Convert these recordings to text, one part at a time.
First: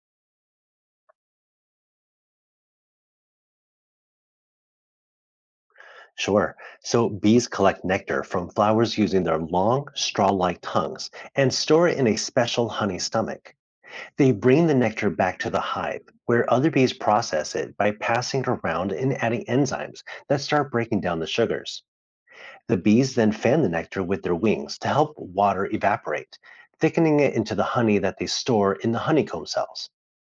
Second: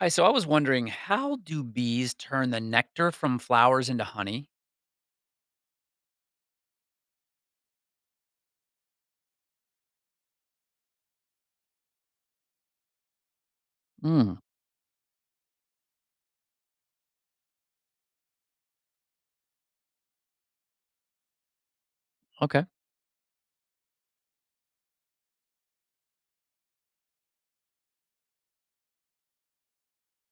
Hi, so I was wondering, how do bees turn the nectar from flowers into honey? Sure. So bees collect nectar from flowers using their long, straw-like tongues and store it in a special honey stomach. They Mm, bring the nectar back to the hive, where other bees process it by passing it around and adding enzymes that start breaking down the sugars. okay, The bees then fan the nectar with their wings to help water evaporate, thickening it into the honey that they store in the honeycomb cells.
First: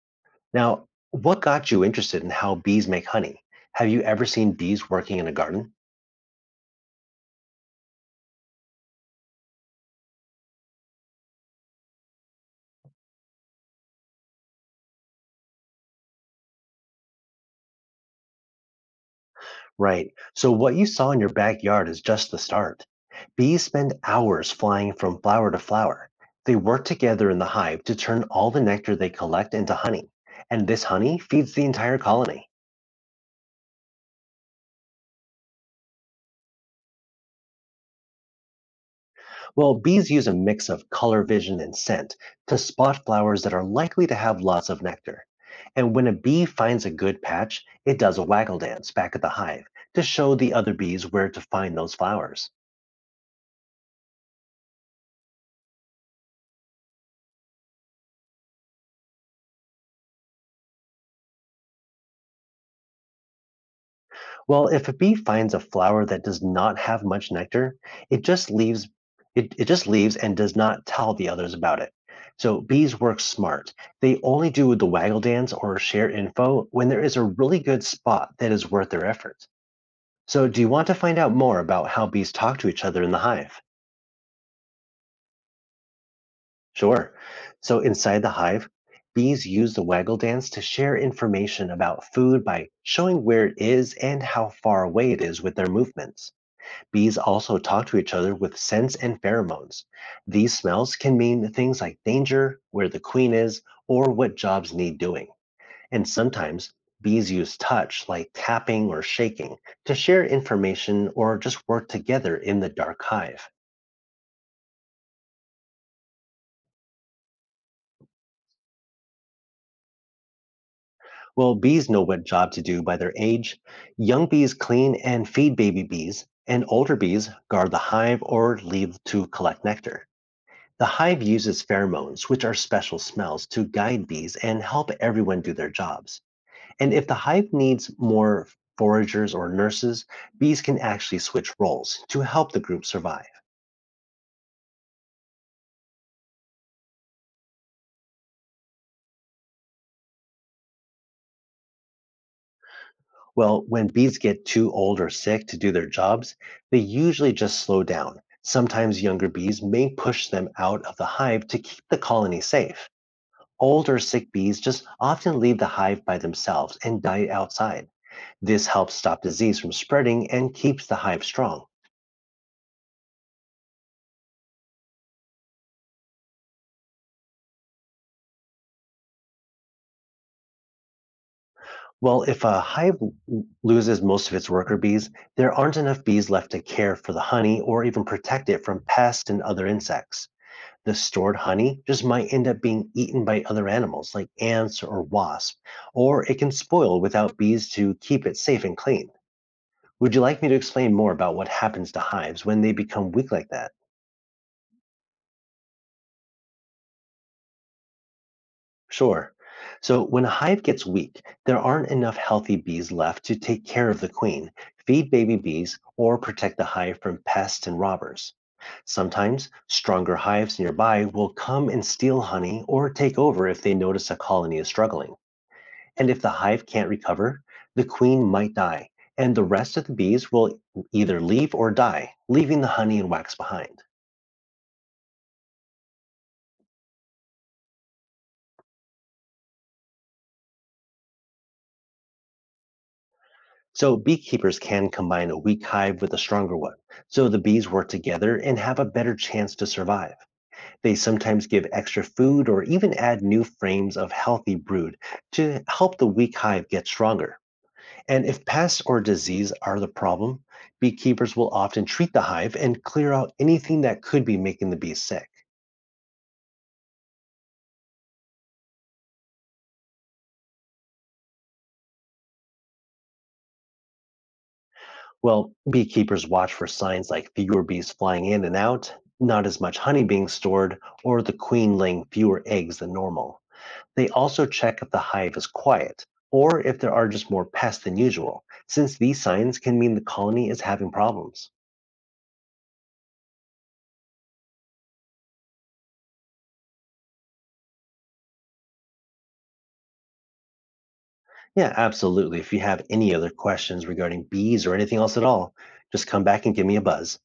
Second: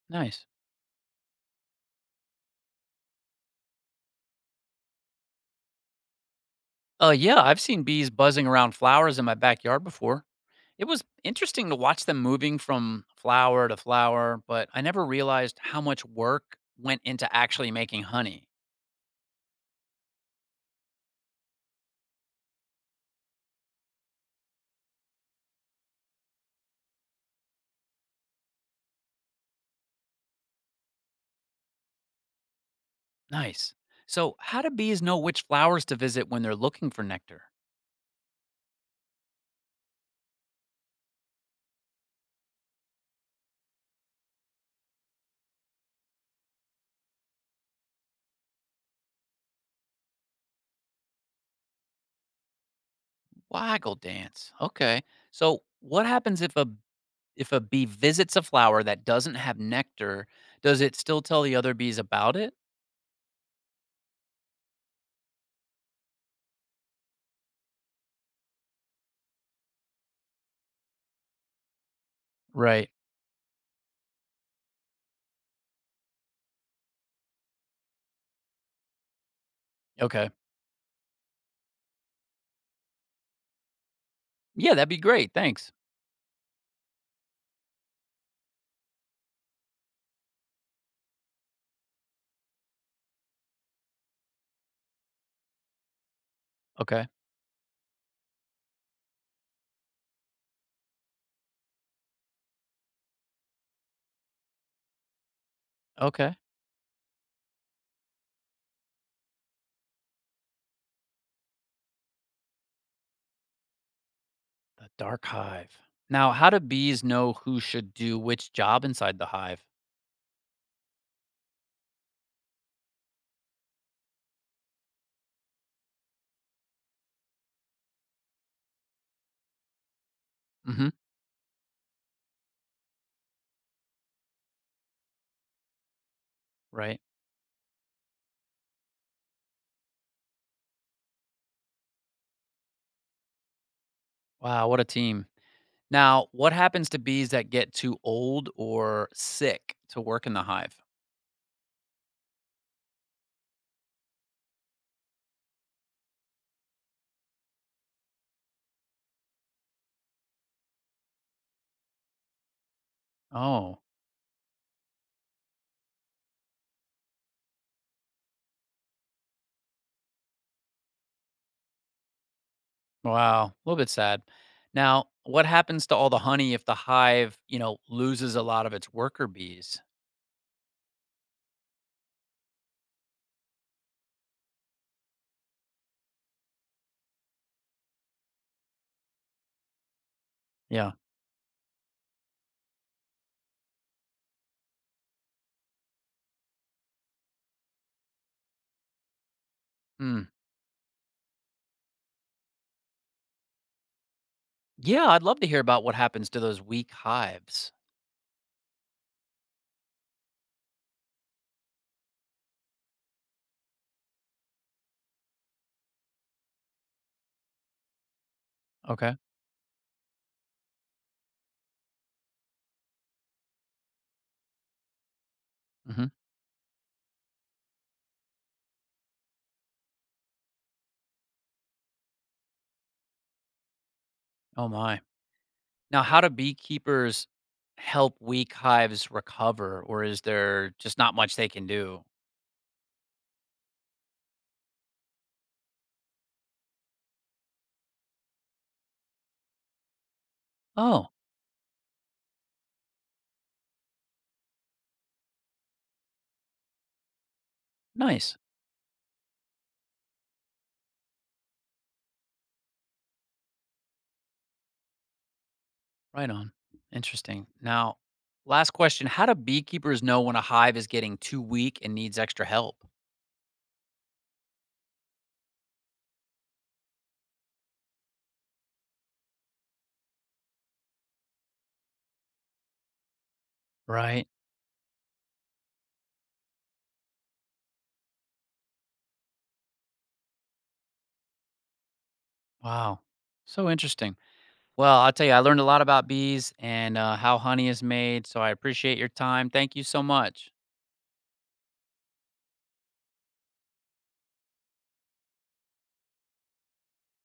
nice. Now, what got you interested in how bees make honey? Have you ever seen bees working in a garden? Yeah, I've seen bees buzzing around flowers in my backyard before. It was interesting to watch them moving from flower to flower, but I never realized how much work went into actually making honey. Right. So what you saw in your backyard is just the start. Bees spend hours flying from flower to flower. They work together in the hive to turn all the nectar they collect into honey, and this honey feeds the entire colony. Nice. So, how do bees know which flowers to visit when they're looking for nectar? Well, bees use a mix of color vision and scent to spot flowers that are likely to have lots of nectar. And when a bee finds a good patch, it does a waggle dance back at the hive to show the other bees where to find those flowers. Waggle dance. Okay. So, what happens if a bee visits a flower that doesn't have nectar, does it still tell the other bees about it? Well, if a bee finds a flower that does not have much nectar, it just leaves it just leaves and does not tell the others about it. So Right. bees work smart. They only do the waggle dance or share info when there is a really good spot that is worth their efforts. Okay. So do you want to find out more about how bees talk to each other in the hive? Yeah, that'd be great. Thanks. Sure. So inside the hive, bees use the waggle dance to share information about food by showing where it is and how far away it is with their movements. Okay. Bees also talk to each other with scents and pheromones. These smells can mean things like danger, where the queen is, or what jobs need doing. And Okay. sometimes bees use touch, like tapping or shaking, to share information or just work together in the dark hive. The dark hive. Now, how do bees know who should do which job inside the hive? Well, bees know what job to do by their age. Young bees clean and feed baby bees, and older bees guard the hive or leave to collect nectar. The Hmm. hive uses pheromones, which are special smells, to guide bees and help everyone do their jobs. And Right. if the hive needs more foragers or nurses, bees can actually switch roles to help the group survive. Wow, what a team. Now, what happens to bees that get too old or sick to work in the hive? Well, when bees get too old or sick to do their jobs, they usually just slow down. Sometimes younger bees may push them out of the hive to keep the colony safe. Oh, Old or sick bees just often leave the hive by themselves and die outside. This helps stop disease from spreading and keeps the hive strong. wow. A little bit sad. Now, what happens to all the honey if the hive, you know, loses a lot of its worker bees? Well, if a loses most of its worker bees, there aren't enough bees left to care for the honey or even protect it from pests and other insects. Yeah. The stored honey just might end up being eaten by other animals like ants or wasps, or it can spoil without bees to keep it safe and clean. Would you Mm. like me to explain more about what happens to hives when they become weak like that? Yeah, I'd love to hear about what happens to those weak hives. Sure. So when a hive gets weak, there aren't enough healthy bees left to take care of the queen, feed baby bees, or protect the hive from pests and robbers. Okay. Sometimes stronger hives nearby will come and steal honey or take over if they notice a colony is struggling. And Hmm. if the hive can't recover, the queen might die, and the rest of the bees will either leave or die, leaving the honey and wax behind. Oh my. Now, how do beekeepers help weak hives recover, or is there just not much they can do? So beekeepers can combine a weak hive with a stronger one, so the bees work together and have a better chance to survive. They Oh, sometimes give extra food or even add new frames of healthy brood to help the weak hive get stronger. And nice. if pests or disease are the problem, beekeepers will often treat the hive and clear out anything that could be making the bees sick. Right on. Interesting. Now, last question: how do beekeepers know when a hive is getting too weak and needs extra help? Well, beekeepers watch for signs like fewer bees flying in and out, not as much honey being stored, or the queen laying fewer eggs than normal. They Right. also check if the hive is quiet or if there are just more pests than usual, since these signs can mean the colony is having problems. Wow. So interesting. Well, I'll tell you, I learned a lot about bees and how honey is made. So I appreciate your time. Thank you so much. Yeah, absolutely. If you have any other questions regarding bees or anything else at all, just come back and give me a buzz.